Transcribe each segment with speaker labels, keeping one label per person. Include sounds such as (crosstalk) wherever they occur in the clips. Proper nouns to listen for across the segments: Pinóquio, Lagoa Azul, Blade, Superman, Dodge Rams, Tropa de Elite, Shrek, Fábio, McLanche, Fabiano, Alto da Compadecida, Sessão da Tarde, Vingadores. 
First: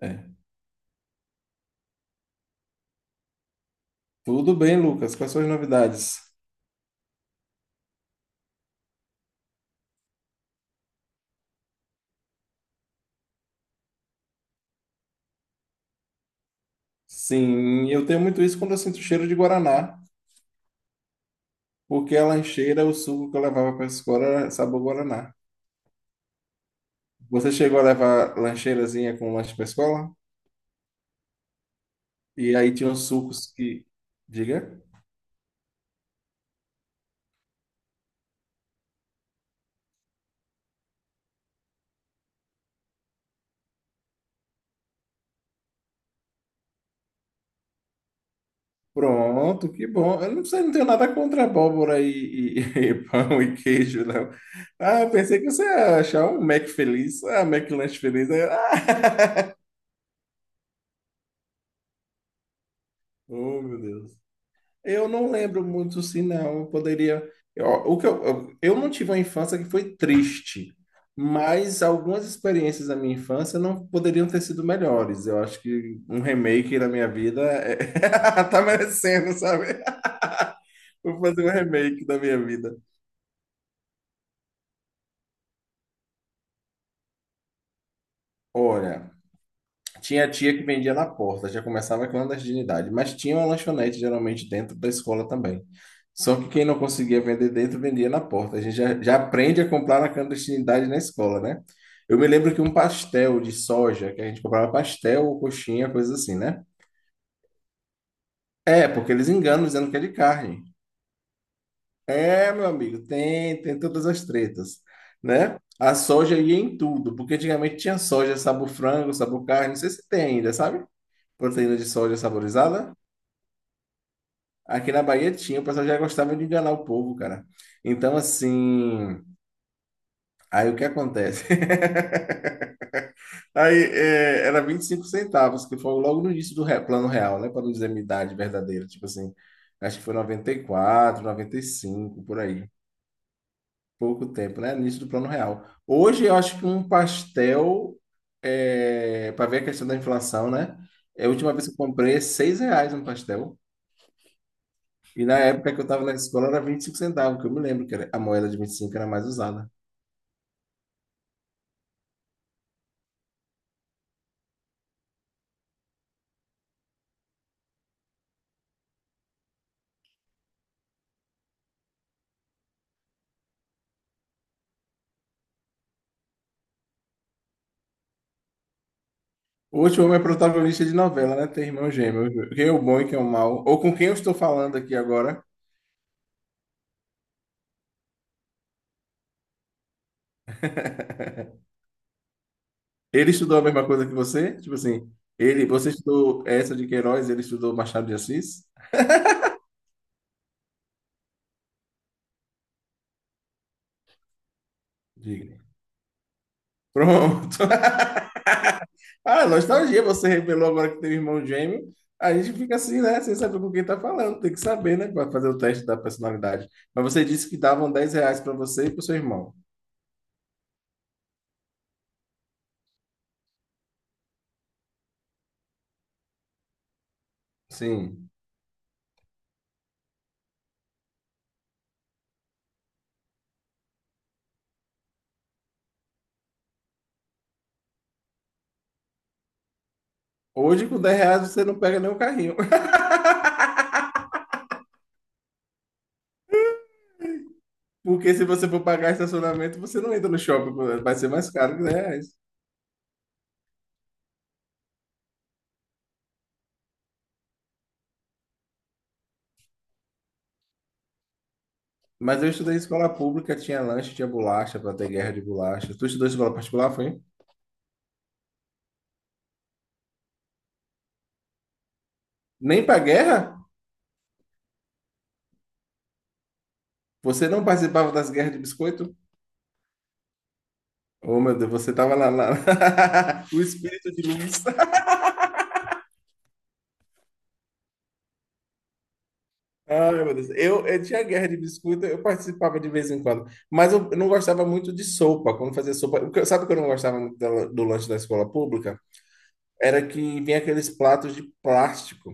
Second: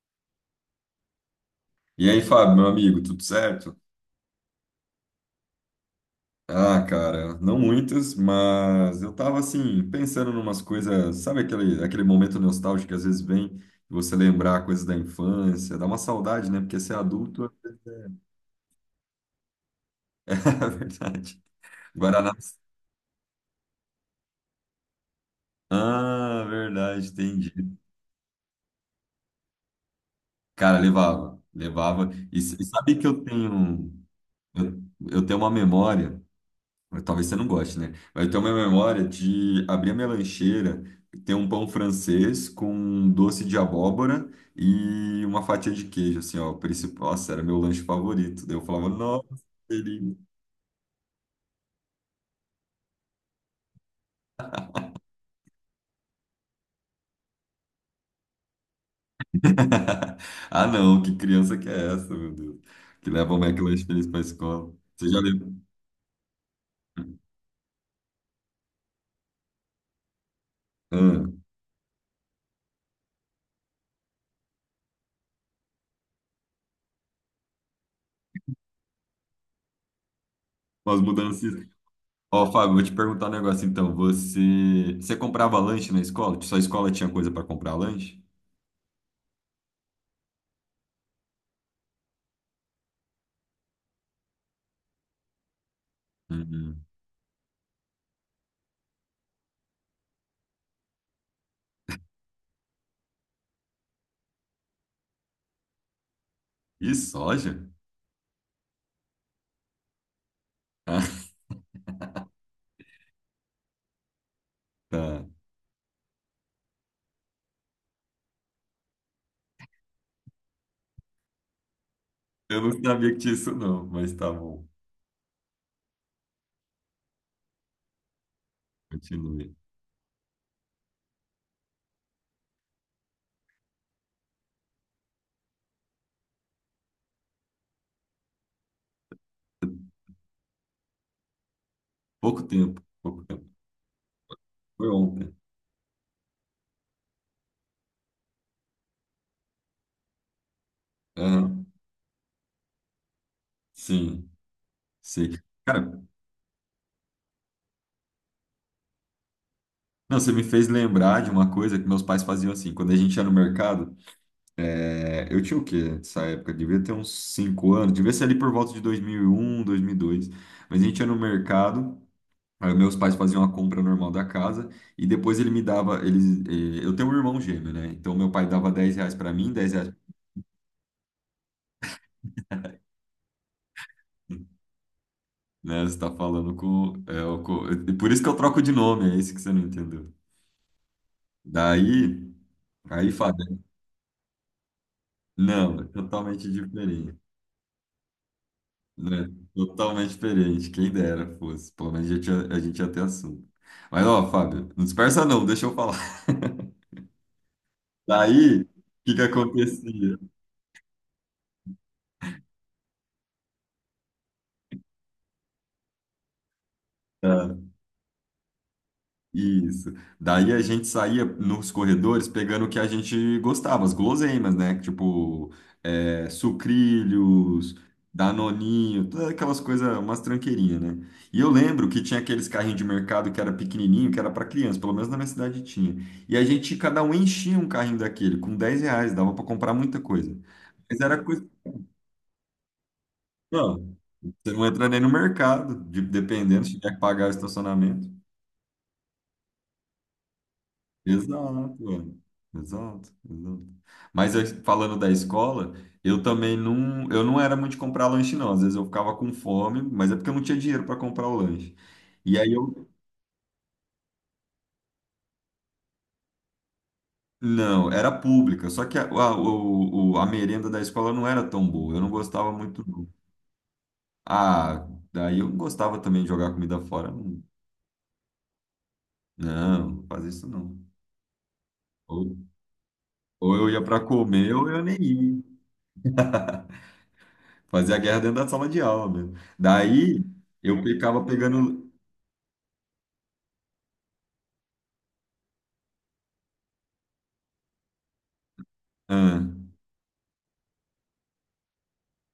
Speaker 1: É.
Speaker 2: E aí, Fábio, meu amigo, tudo certo?
Speaker 1: Tudo bem, Lucas. Quais são as novidades?
Speaker 2: Ah, cara, não muitas, mas eu tava assim, pensando numas coisas, sabe aquele momento nostálgico que às vezes vem e você lembrar coisas da infância, dá uma saudade, né? Porque ser adulto
Speaker 1: Sim, eu tenho muito isso quando eu sinto cheiro de guaraná,
Speaker 2: (laughs) é verdade.
Speaker 1: porque a
Speaker 2: Guaraná.
Speaker 1: lancheira, o suco que eu levava para a escola era sabor guaraná.
Speaker 2: Ah, verdade,
Speaker 1: Você
Speaker 2: entendi.
Speaker 1: chegou a levar lancheirazinha com lanche para a escola?
Speaker 2: Cara, levava, levava. E,
Speaker 1: E
Speaker 2: s- e
Speaker 1: aí tinha
Speaker 2: sabe
Speaker 1: uns
Speaker 2: que
Speaker 1: sucos que.
Speaker 2: eu,
Speaker 1: Diga?
Speaker 2: eu tenho uma memória. Talvez você não goste, né? Mas eu tenho uma memória de abrir a minha lancheira, ter um pão francês com doce de abóbora e uma fatia de queijo, assim, ó. O principal, nossa, era meu lanche favorito. Daí eu falava, nossa,
Speaker 1: Pronto,
Speaker 2: que
Speaker 1: que bom.
Speaker 2: delícia.
Speaker 1: Eu não sei, não tenho nada contra abóbora (laughs) e pão e queijo, não. Ah, eu pensei que você ia achar um Mac feliz. Ah, Mac lanche feliz. Ah,
Speaker 2: (laughs) Ah, não, que criança que é essa, meu Deus? Que
Speaker 1: (laughs)
Speaker 2: leva o
Speaker 1: Oh, meu
Speaker 2: McLanche feliz
Speaker 1: Deus.
Speaker 2: pra escola.
Speaker 1: Eu
Speaker 2: Você já
Speaker 1: não
Speaker 2: lembra?
Speaker 1: lembro muito se não, eu poderia. Eu, o que eu não tive uma infância que foi triste,
Speaker 2: Ah,
Speaker 1: mas algumas experiências da minha infância não poderiam ter sido melhores. Eu acho que um remake da minha vida (laughs) tá merecendo, sabe?
Speaker 2: umas
Speaker 1: (laughs) Vou fazer um
Speaker 2: mudanças.
Speaker 1: remake da minha
Speaker 2: Ó, Fábio,
Speaker 1: vida.
Speaker 2: vou te perguntar um negócio então. Você, você comprava lanche na escola? Sua escola tinha coisa para comprar lanche?
Speaker 1: Olha. Tinha tia que vendia na porta, já começava a clandestinidade, mas tinha uma lanchonete geralmente dentro da escola também. Só que quem não
Speaker 2: Uhum.
Speaker 1: conseguia vender dentro, vendia na porta. A gente já aprende a comprar na clandestinidade na escola, né? Eu me lembro que um pastel de soja, que a gente comprava pastel ou coxinha, coisa assim, né?
Speaker 2: E soja?
Speaker 1: É, porque eles enganam dizendo que é de carne.
Speaker 2: (laughs) Ah,
Speaker 1: É, meu amigo, tem todas as tretas,
Speaker 2: tá.
Speaker 1: né? A soja ia em tudo, porque antigamente tinha soja sabor frango, sabor carne, não sei se tem ainda, sabe? Proteína de soja
Speaker 2: Eu não
Speaker 1: saborizada.
Speaker 2: sabia que tinha isso, não, mas tá bom.
Speaker 1: Aqui na Bahia tinha, o pessoal já gostava de enganar o povo, cara. Então, assim,
Speaker 2: Continue.
Speaker 1: aí o que acontece? (laughs) Aí era 25 centavos, que foi logo no início do plano real, né? Para não dizer minha idade verdadeira, tipo assim, acho que foi noventa e quatro, 95, por
Speaker 2: Pouco
Speaker 1: aí.
Speaker 2: tempo, pouco tempo.
Speaker 1: Pouco tempo, né? No
Speaker 2: Foi
Speaker 1: início do plano
Speaker 2: ontem.
Speaker 1: real. Hoje eu acho que um pastel, para ver a questão da inflação, né? É, a última
Speaker 2: Aham.
Speaker 1: vez que eu comprei é R$ 6 um pastel.
Speaker 2: Sim,
Speaker 1: E na
Speaker 2: sei.
Speaker 1: época que eu
Speaker 2: Cara,
Speaker 1: estava na escola era 25 centavos, que eu me lembro que a moeda de 25 era mais usada.
Speaker 2: não, você me fez lembrar de uma coisa que meus pais faziam assim. Quando a gente ia no mercado, eu tinha o quê nessa época? Devia ter uns 5 anos, devia ser ali por volta de 2001, 2002. Mas a gente ia no mercado, aí meus pais faziam a compra normal da casa e depois ele me dava. Eu tenho um irmão gêmeo, né? Então meu pai dava R$ 10 pra mim, R$ 10.
Speaker 1: Hoje o homem é protagonista de novela, né? Tem irmão gêmeo. Quem é o bom e quem é o mal? Ou com quem eu estou falando aqui agora?
Speaker 2: Né? Você tá falando com, é, o co- e Por isso que eu troco de nome, é isso que você não entendeu. Daí, aí
Speaker 1: Ele estudou
Speaker 2: Fabiano.
Speaker 1: a mesma coisa que você? Tipo assim,
Speaker 2: Não, é
Speaker 1: você estudou
Speaker 2: totalmente
Speaker 1: essa de
Speaker 2: diferente.
Speaker 1: Queiroz, ele estudou Machado de Assis?
Speaker 2: Né? Totalmente diferente. Quem dera fosse. Pelo menos a gente ia ter assunto. Mas, ó, Fábio, não dispersa não,
Speaker 1: Diga.
Speaker 2: deixa eu falar. (laughs)
Speaker 1: Pronto. (laughs)
Speaker 2: Daí, o que que
Speaker 1: Ah, nostalgia,
Speaker 2: acontecia?
Speaker 1: você revelou agora que tem irmão gêmeo. A gente fica assim, né? Sem saber com quem tá falando. Tem que saber, né? Para fazer o teste da personalidade. Mas você disse
Speaker 2: Ah,
Speaker 1: que davam R$ 10 para você e para o seu irmão.
Speaker 2: isso. Daí a gente saía nos corredores pegando o que a gente gostava, as guloseimas, né? Tipo, sucrilhos,
Speaker 1: Sim.
Speaker 2: danoninho, todas aquelas coisas, umas tranqueirinhas, né? E eu lembro que tinha aqueles carrinhos de mercado que era pequenininho, que era para criança, pelo menos na minha cidade tinha. E a gente, cada um enchia um carrinho daquele, com R$ 10, dava para comprar muita coisa.
Speaker 1: Hoje,
Speaker 2: Mas
Speaker 1: com 10
Speaker 2: era
Speaker 1: reais,
Speaker 2: coisa.
Speaker 1: você não pega nenhum carrinho. (laughs)
Speaker 2: Não, você não entra nem no mercado, dependendo, se tiver que pagar o estacionamento.
Speaker 1: Porque se você for pagar estacionamento, você não entra no shopping. Vai ser mais caro que
Speaker 2: Exato,
Speaker 1: R$ 10.
Speaker 2: é, exato, exato. Falando da escola, eu também não, eu não era muito de comprar lanche, não. Às vezes eu ficava com fome, mas é porque eu não tinha dinheiro para comprar o lanche. E
Speaker 1: Mas eu
Speaker 2: aí
Speaker 1: estudei em
Speaker 2: eu,
Speaker 1: escola pública, tinha lanche, tinha bolacha, para ter guerra de bolacha. Tu estudou em escola particular, foi?
Speaker 2: não, era pública, só que a merenda da escola não era tão boa, eu não gostava muito,
Speaker 1: Nem pra
Speaker 2: não.
Speaker 1: guerra?
Speaker 2: Ah, daí eu não gostava também de jogar comida fora, não.
Speaker 1: Você não participava das guerras de biscoito?
Speaker 2: Não, não fazia isso não.
Speaker 1: Oh, meu Deus, você tava lá,
Speaker 2: Ou,
Speaker 1: lá. (laughs)
Speaker 2: ou
Speaker 1: O
Speaker 2: eu ia para
Speaker 1: espírito de
Speaker 2: comer
Speaker 1: luz.
Speaker 2: ou eu nem ia. Fazia a guerra dentro da sala de aula mesmo.
Speaker 1: Ai,
Speaker 2: Daí
Speaker 1: meu Deus.
Speaker 2: eu
Speaker 1: Eu tinha
Speaker 2: ficava
Speaker 1: guerra de
Speaker 2: pegando.
Speaker 1: biscoito, eu participava de vez em quando. Mas eu não gostava muito de sopa, quando fazia sopa. Sabe o que eu não gostava muito do lanche da escola pública?
Speaker 2: Ah,
Speaker 1: Era que vinha aqueles platos de plástico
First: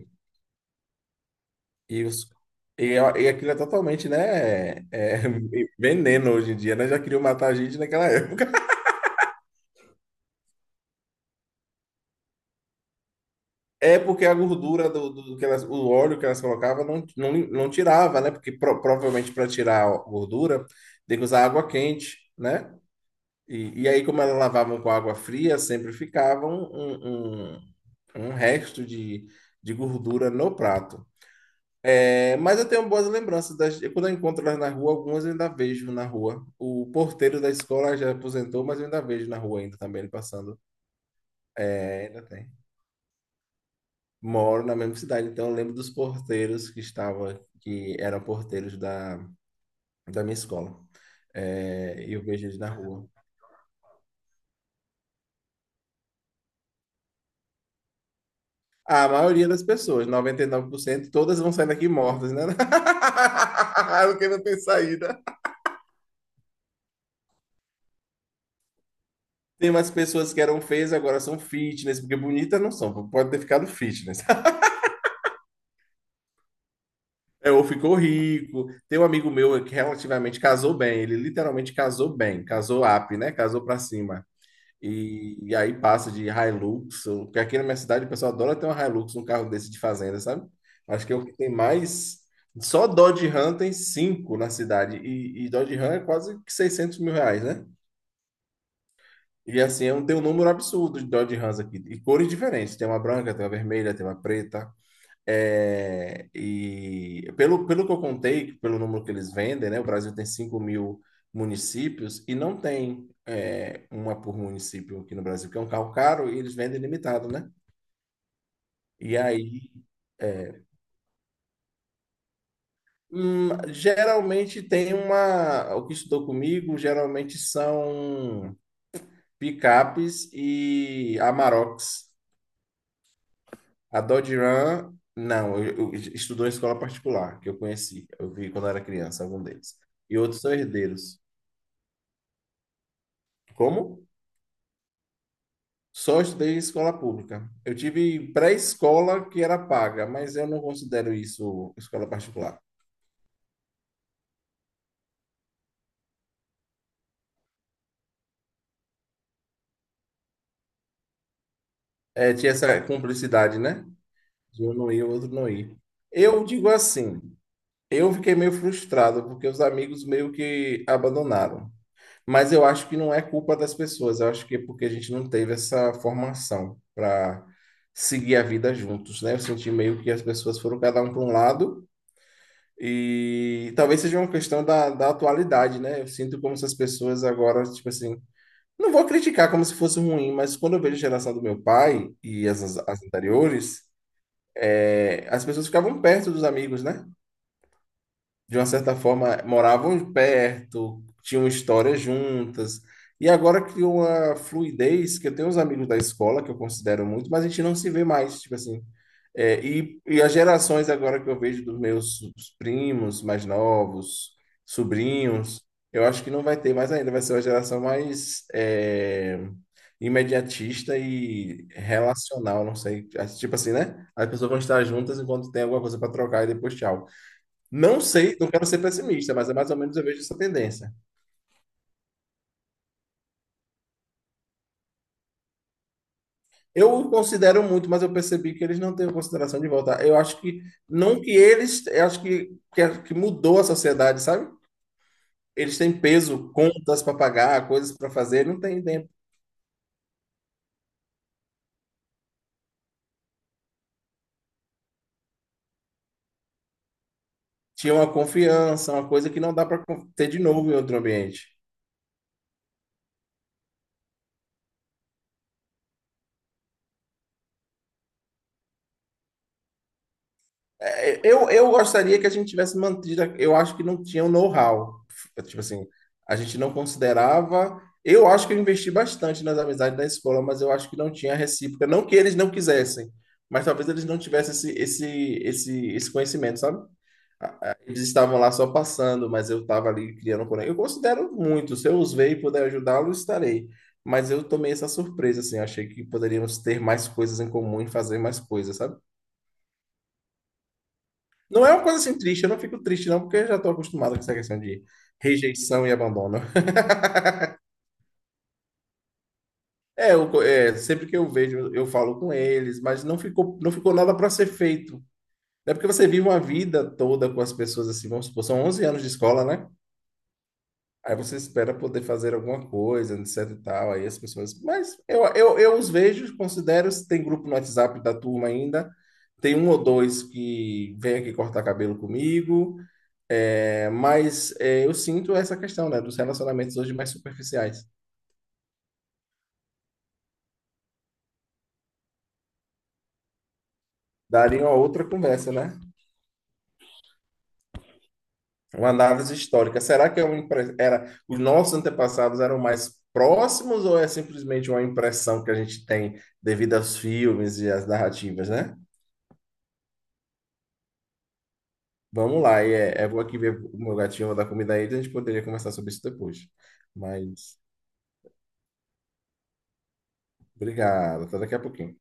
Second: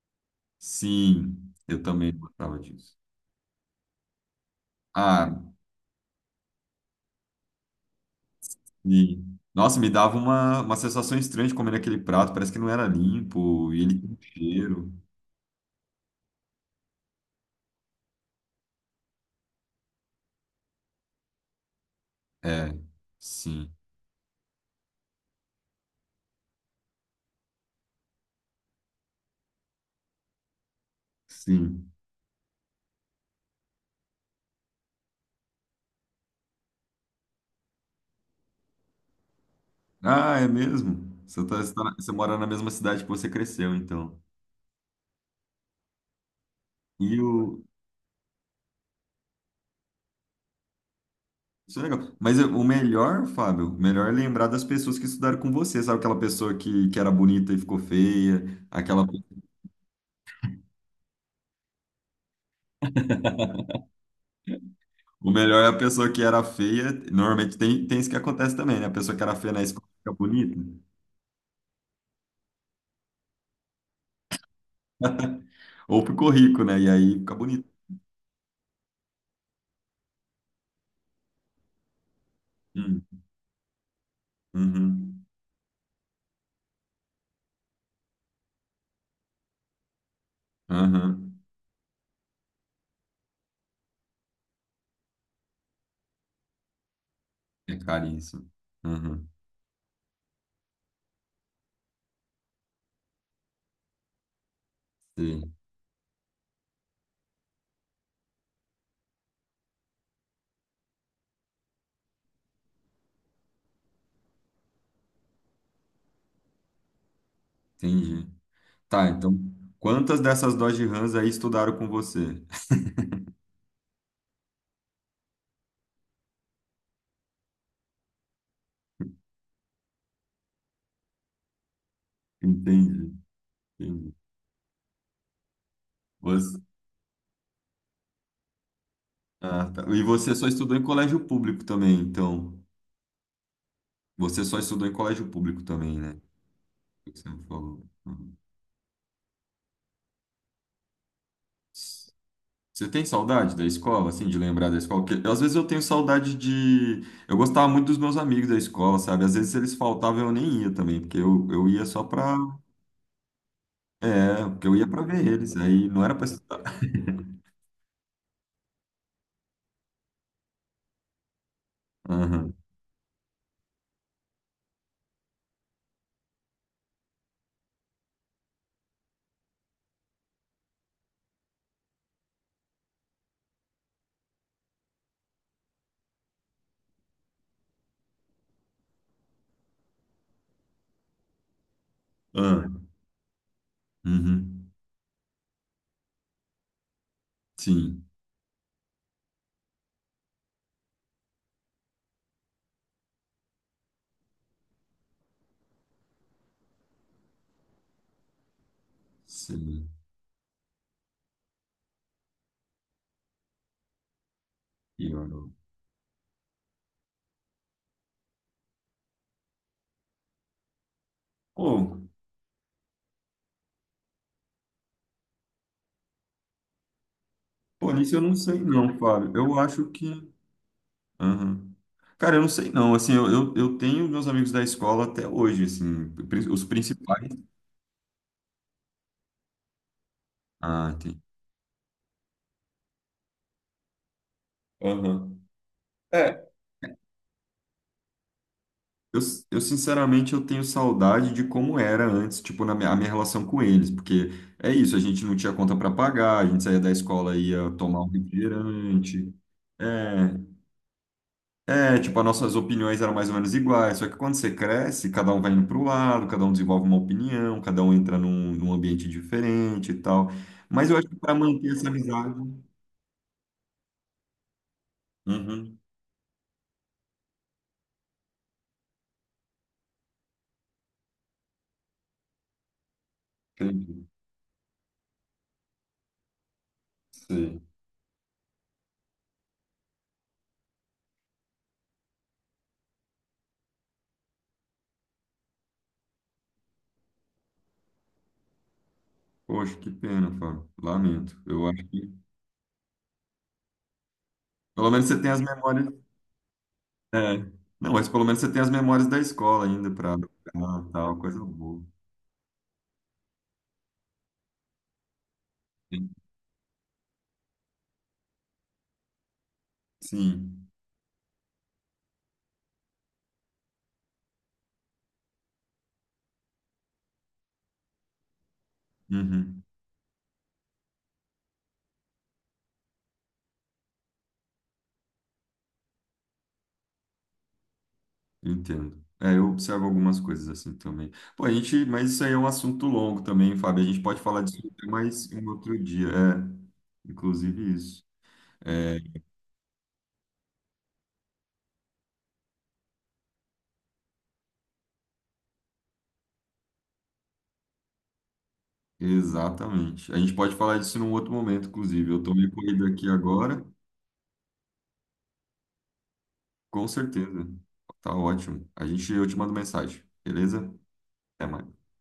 Speaker 2: sim, eu
Speaker 1: e,
Speaker 2: também
Speaker 1: os,
Speaker 2: gostava disso.
Speaker 1: e aquilo é totalmente, né,
Speaker 2: Ah,
Speaker 1: (laughs) veneno hoje em dia, né? Já queriam matar a gente naquela época.
Speaker 2: e nossa, me dava uma, sensação estranha de comer aquele prato, parece que não era limpo e ele
Speaker 1: É
Speaker 2: tinha um
Speaker 1: porque a gordura
Speaker 2: cheiro.
Speaker 1: do que elas, o óleo que elas colocavam não tirava, né? Porque provavelmente para tirar a gordura tem que usar água quente,
Speaker 2: É,
Speaker 1: né?
Speaker 2: sim,
Speaker 1: E aí, como elas lavavam com água fria, sempre ficava um, um- um resto de gordura no prato.
Speaker 2: sim.
Speaker 1: É, mas eu tenho boas lembranças. Quando eu encontro elas na rua, algumas eu ainda vejo na rua. O porteiro da escola já aposentou, mas eu ainda vejo na rua ainda também, ele
Speaker 2: Ah, é
Speaker 1: passando.
Speaker 2: mesmo? Você, tá, você, tá na-
Speaker 1: É,
Speaker 2: você
Speaker 1: ainda
Speaker 2: mora na
Speaker 1: tem.
Speaker 2: mesma cidade que você cresceu, então.
Speaker 1: Moro na mesma cidade, então eu lembro dos porteiros que
Speaker 2: E
Speaker 1: estavam,
Speaker 2: o.
Speaker 1: que eram porteiros da minha escola.
Speaker 2: Isso é
Speaker 1: É, e
Speaker 2: legal.
Speaker 1: eu vejo eles
Speaker 2: O
Speaker 1: na rua.
Speaker 2: melhor, Fábio, o melhor é lembrar das pessoas que estudaram com você, sabe? Aquela pessoa que era bonita e ficou feia, aquela.
Speaker 1: A maioria das pessoas, 99%, todas vão sair daqui mortas, né? (laughs) Porque não tem saída.
Speaker 2: O melhor é a pessoa que era feia. Normalmente tem isso que acontece também, né? A pessoa que era feia na
Speaker 1: Tem
Speaker 2: escola
Speaker 1: umas
Speaker 2: fica
Speaker 1: pessoas que
Speaker 2: bonita.
Speaker 1: eram feias, agora são fitness, porque bonitas não são, pode ter ficado fitness.
Speaker 2: Ou ficou rico, né? E aí fica
Speaker 1: É, ou
Speaker 2: bonito.
Speaker 1: ficou rico. Tem um amigo meu que relativamente casou bem, ele literalmente casou bem, casou
Speaker 2: Hum.
Speaker 1: up, né? Casou pra cima.
Speaker 2: Uhum.
Speaker 1: E aí passa de Hilux, porque aqui na minha cidade o pessoal adora ter um Hilux, um carro desse de fazenda, sabe? Acho que é o que
Speaker 2: Aham.
Speaker 1: tem mais. Só Dodge Ram tem cinco na cidade, e Dodge Ram é quase que 600 mil reais, né?
Speaker 2: É caríssimo. Uhum.
Speaker 1: E assim, tem um número absurdo de Dodge Rams aqui, e cores diferentes: tem uma branca, tem uma vermelha, tem uma preta.
Speaker 2: Sim,
Speaker 1: É, e pelo que eu contei, pelo número que eles vendem, né, o Brasil tem 5 mil municípios e não tem uma por município aqui no Brasil, que é um carro caro e eles vendem limitado, né?
Speaker 2: entendi. Tá,
Speaker 1: E
Speaker 2: então,
Speaker 1: aí,
Speaker 2: quantas dessas
Speaker 1: é,
Speaker 2: Dodge Rams aí estudaram com você? (laughs)
Speaker 1: geralmente tem uma. O que estudou comigo geralmente são picapes e Amaroks.
Speaker 2: Entendi,
Speaker 1: A
Speaker 2: entendi.
Speaker 1: Dodge Ram, não, eu estudou em
Speaker 2: Você,
Speaker 1: escola particular, que eu conheci, eu vi quando era criança, algum
Speaker 2: ah,
Speaker 1: deles.
Speaker 2: tá. E
Speaker 1: E
Speaker 2: você
Speaker 1: outros
Speaker 2: só
Speaker 1: são
Speaker 2: estudou em colégio
Speaker 1: herdeiros.
Speaker 2: público também, então.
Speaker 1: Como?
Speaker 2: Você só estudou em colégio público também, né?
Speaker 1: Só estudei em escola
Speaker 2: O que você me
Speaker 1: pública. Eu
Speaker 2: falou.
Speaker 1: tive
Speaker 2: Uhum.
Speaker 1: pré-escola que era paga, mas eu não considero isso escola particular.
Speaker 2: Você tem saudade da escola, assim, de lembrar da escola? Porque às vezes eu tenho saudade de. Eu gostava muito dos meus amigos da escola, sabe? Às vezes eles faltavam e eu nem ia também, porque eu ia só
Speaker 1: É,
Speaker 2: pra.
Speaker 1: tinha essa cumplicidade, né?
Speaker 2: É,
Speaker 1: De
Speaker 2: porque
Speaker 1: um
Speaker 2: eu ia
Speaker 1: não
Speaker 2: pra
Speaker 1: ir, o
Speaker 2: ver
Speaker 1: outro não
Speaker 2: eles,
Speaker 1: ir.
Speaker 2: aí não era pra
Speaker 1: Eu
Speaker 2: estudar.
Speaker 1: digo assim,
Speaker 2: (laughs)
Speaker 1: eu fiquei meio frustrado, porque os amigos meio que abandonaram. Mas
Speaker 2: Aham.
Speaker 1: eu acho que não é culpa das pessoas, eu acho que é porque a gente não teve essa formação para seguir a vida juntos, né? Eu senti meio que as pessoas foram cada um para um lado e talvez seja uma questão da atualidade, né? Eu sinto como se as pessoas agora, tipo assim, não vou criticar como se fosse ruim, mas quando eu vejo a geração do meu pai e as,
Speaker 2: Ah,
Speaker 1: as anteriores,
Speaker 2: uhum.
Speaker 1: as pessoas ficavam perto dos amigos, né?
Speaker 2: Sim,
Speaker 1: De uma certa forma, moravam perto, tinham histórias juntas. E agora criou uma fluidez que eu tenho uns amigos da escola que eu considero muito, mas a gente não se vê mais, tipo assim. É,
Speaker 2: sim.
Speaker 1: e as gerações agora que eu vejo dos meus primos mais novos,
Speaker 2: Eu.
Speaker 1: sobrinhos, eu acho que não vai ter mais ainda, vai ser uma geração mais imediatista e
Speaker 2: Pô,
Speaker 1: relacional, não sei. Tipo assim, né? As pessoas vão estar juntas enquanto tem alguma coisa para trocar e depois tchau.
Speaker 2: pô,
Speaker 1: Não
Speaker 2: isso eu não
Speaker 1: sei, não
Speaker 2: sei
Speaker 1: quero ser
Speaker 2: não, Fábio.
Speaker 1: pessimista, mas é
Speaker 2: Eu
Speaker 1: mais ou
Speaker 2: acho
Speaker 1: menos eu vejo
Speaker 2: que.
Speaker 1: essa tendência.
Speaker 2: Aham. Cara, eu não sei não. Assim, eu tenho meus amigos da escola até hoje, assim, os
Speaker 1: Eu
Speaker 2: principais.
Speaker 1: considero muito, mas eu percebi que eles não têm consideração de voltar. Eu acho que,
Speaker 2: Ah, tem.
Speaker 1: não que eles, eu acho que mudou a sociedade, sabe?
Speaker 2: Aham.
Speaker 1: Eles têm
Speaker 2: É,
Speaker 1: peso, contas para pagar, coisas para fazer, não tem tempo.
Speaker 2: Eu, sinceramente eu tenho saudade de como era antes, tipo, a minha relação com eles, porque é isso, a gente não tinha conta para pagar, a gente saía da escola ia
Speaker 1: Tinha
Speaker 2: tomar um
Speaker 1: uma confiança, uma coisa
Speaker 2: refrigerante.
Speaker 1: que não dá para ter
Speaker 2: É,
Speaker 1: de novo em outro ambiente.
Speaker 2: é, tipo, as nossas opiniões eram mais ou menos iguais, só que quando você cresce, cada um vai indo para o lado, cada um desenvolve uma opinião, cada um entra num ambiente diferente e tal. Mas eu acho que
Speaker 1: É,
Speaker 2: para
Speaker 1: Eu
Speaker 2: manter essa
Speaker 1: gostaria que a
Speaker 2: amizade.
Speaker 1: gente tivesse mantido. Eu acho que não tinha o know-how. Tipo
Speaker 2: Uhum,
Speaker 1: assim, a gente não considerava. Eu acho que eu investi bastante nas amizades da escola, mas eu acho que não tinha recíproca. Não que eles não quisessem, mas talvez eles
Speaker 2: entendi.
Speaker 1: não tivessem esse, esse conhecimento, sabe?
Speaker 2: Sei.
Speaker 1: Eles estavam lá só passando, mas eu estava ali criando um conexão. Eu considero muito. Se eu os ver e puder ajudá-lo, estarei. Mas eu tomei essa surpresa, assim. Eu achei que poderíamos ter mais coisas em comum e fazer mais coisas, sabe?
Speaker 2: Poxa, que pena, Fábio. Lamento. Eu
Speaker 1: Não é uma
Speaker 2: acho que.
Speaker 1: coisa assim triste, eu não fico triste não, porque eu já estou acostumado com essa questão de
Speaker 2: Pelo menos você tem as
Speaker 1: rejeição
Speaker 2: memórias.
Speaker 1: e abandono.
Speaker 2: É. Não, mas pelo menos você tem as memórias da escola ainda
Speaker 1: É,
Speaker 2: para
Speaker 1: sempre que
Speaker 2: tal,
Speaker 1: eu
Speaker 2: coisa
Speaker 1: vejo,
Speaker 2: boa.
Speaker 1: eu falo com eles, mas não ficou nada para ser feito. É porque você
Speaker 2: Sim.
Speaker 1: vive uma vida toda com as pessoas assim, vamos supor, são 11 anos de escola, né?
Speaker 2: Sim.
Speaker 1: Aí você espera poder fazer alguma coisa, etc e tal, aí as pessoas... Mas eu os vejo, considero, se tem grupo no WhatsApp da turma ainda, tem
Speaker 2: Uhum.
Speaker 1: um ou dois que vem aqui cortar cabelo comigo. É, mas eu sinto essa questão, né, dos relacionamentos hoje mais superficiais.
Speaker 2: Entendo. É, eu observo algumas coisas assim também. Pô, mas isso aí é um assunto longo também, Fábio. A gente pode falar disso
Speaker 1: Daria uma
Speaker 2: até
Speaker 1: outra
Speaker 2: mais um
Speaker 1: conversa, né?
Speaker 2: outro dia. É, inclusive isso.
Speaker 1: Uma
Speaker 2: É,
Speaker 1: análise histórica. Será que é uma era os nossos antepassados eram mais próximos ou é simplesmente uma impressão que a gente tem devido aos filmes e às narrativas, né?
Speaker 2: exatamente. A gente pode falar disso num outro momento, inclusive. Eu tô
Speaker 1: Vamos
Speaker 2: meio
Speaker 1: lá,
Speaker 2: corrido aqui
Speaker 1: vou aqui ver
Speaker 2: agora,
Speaker 1: o meu gatinho vou dar comida a ele, a gente poderia conversar sobre isso depois.
Speaker 2: com certeza.
Speaker 1: Mas
Speaker 2: Tá ótimo. Eu te mando mensagem, beleza?
Speaker 1: obrigado, até
Speaker 2: Até
Speaker 1: daqui a
Speaker 2: mais.
Speaker 1: pouquinho.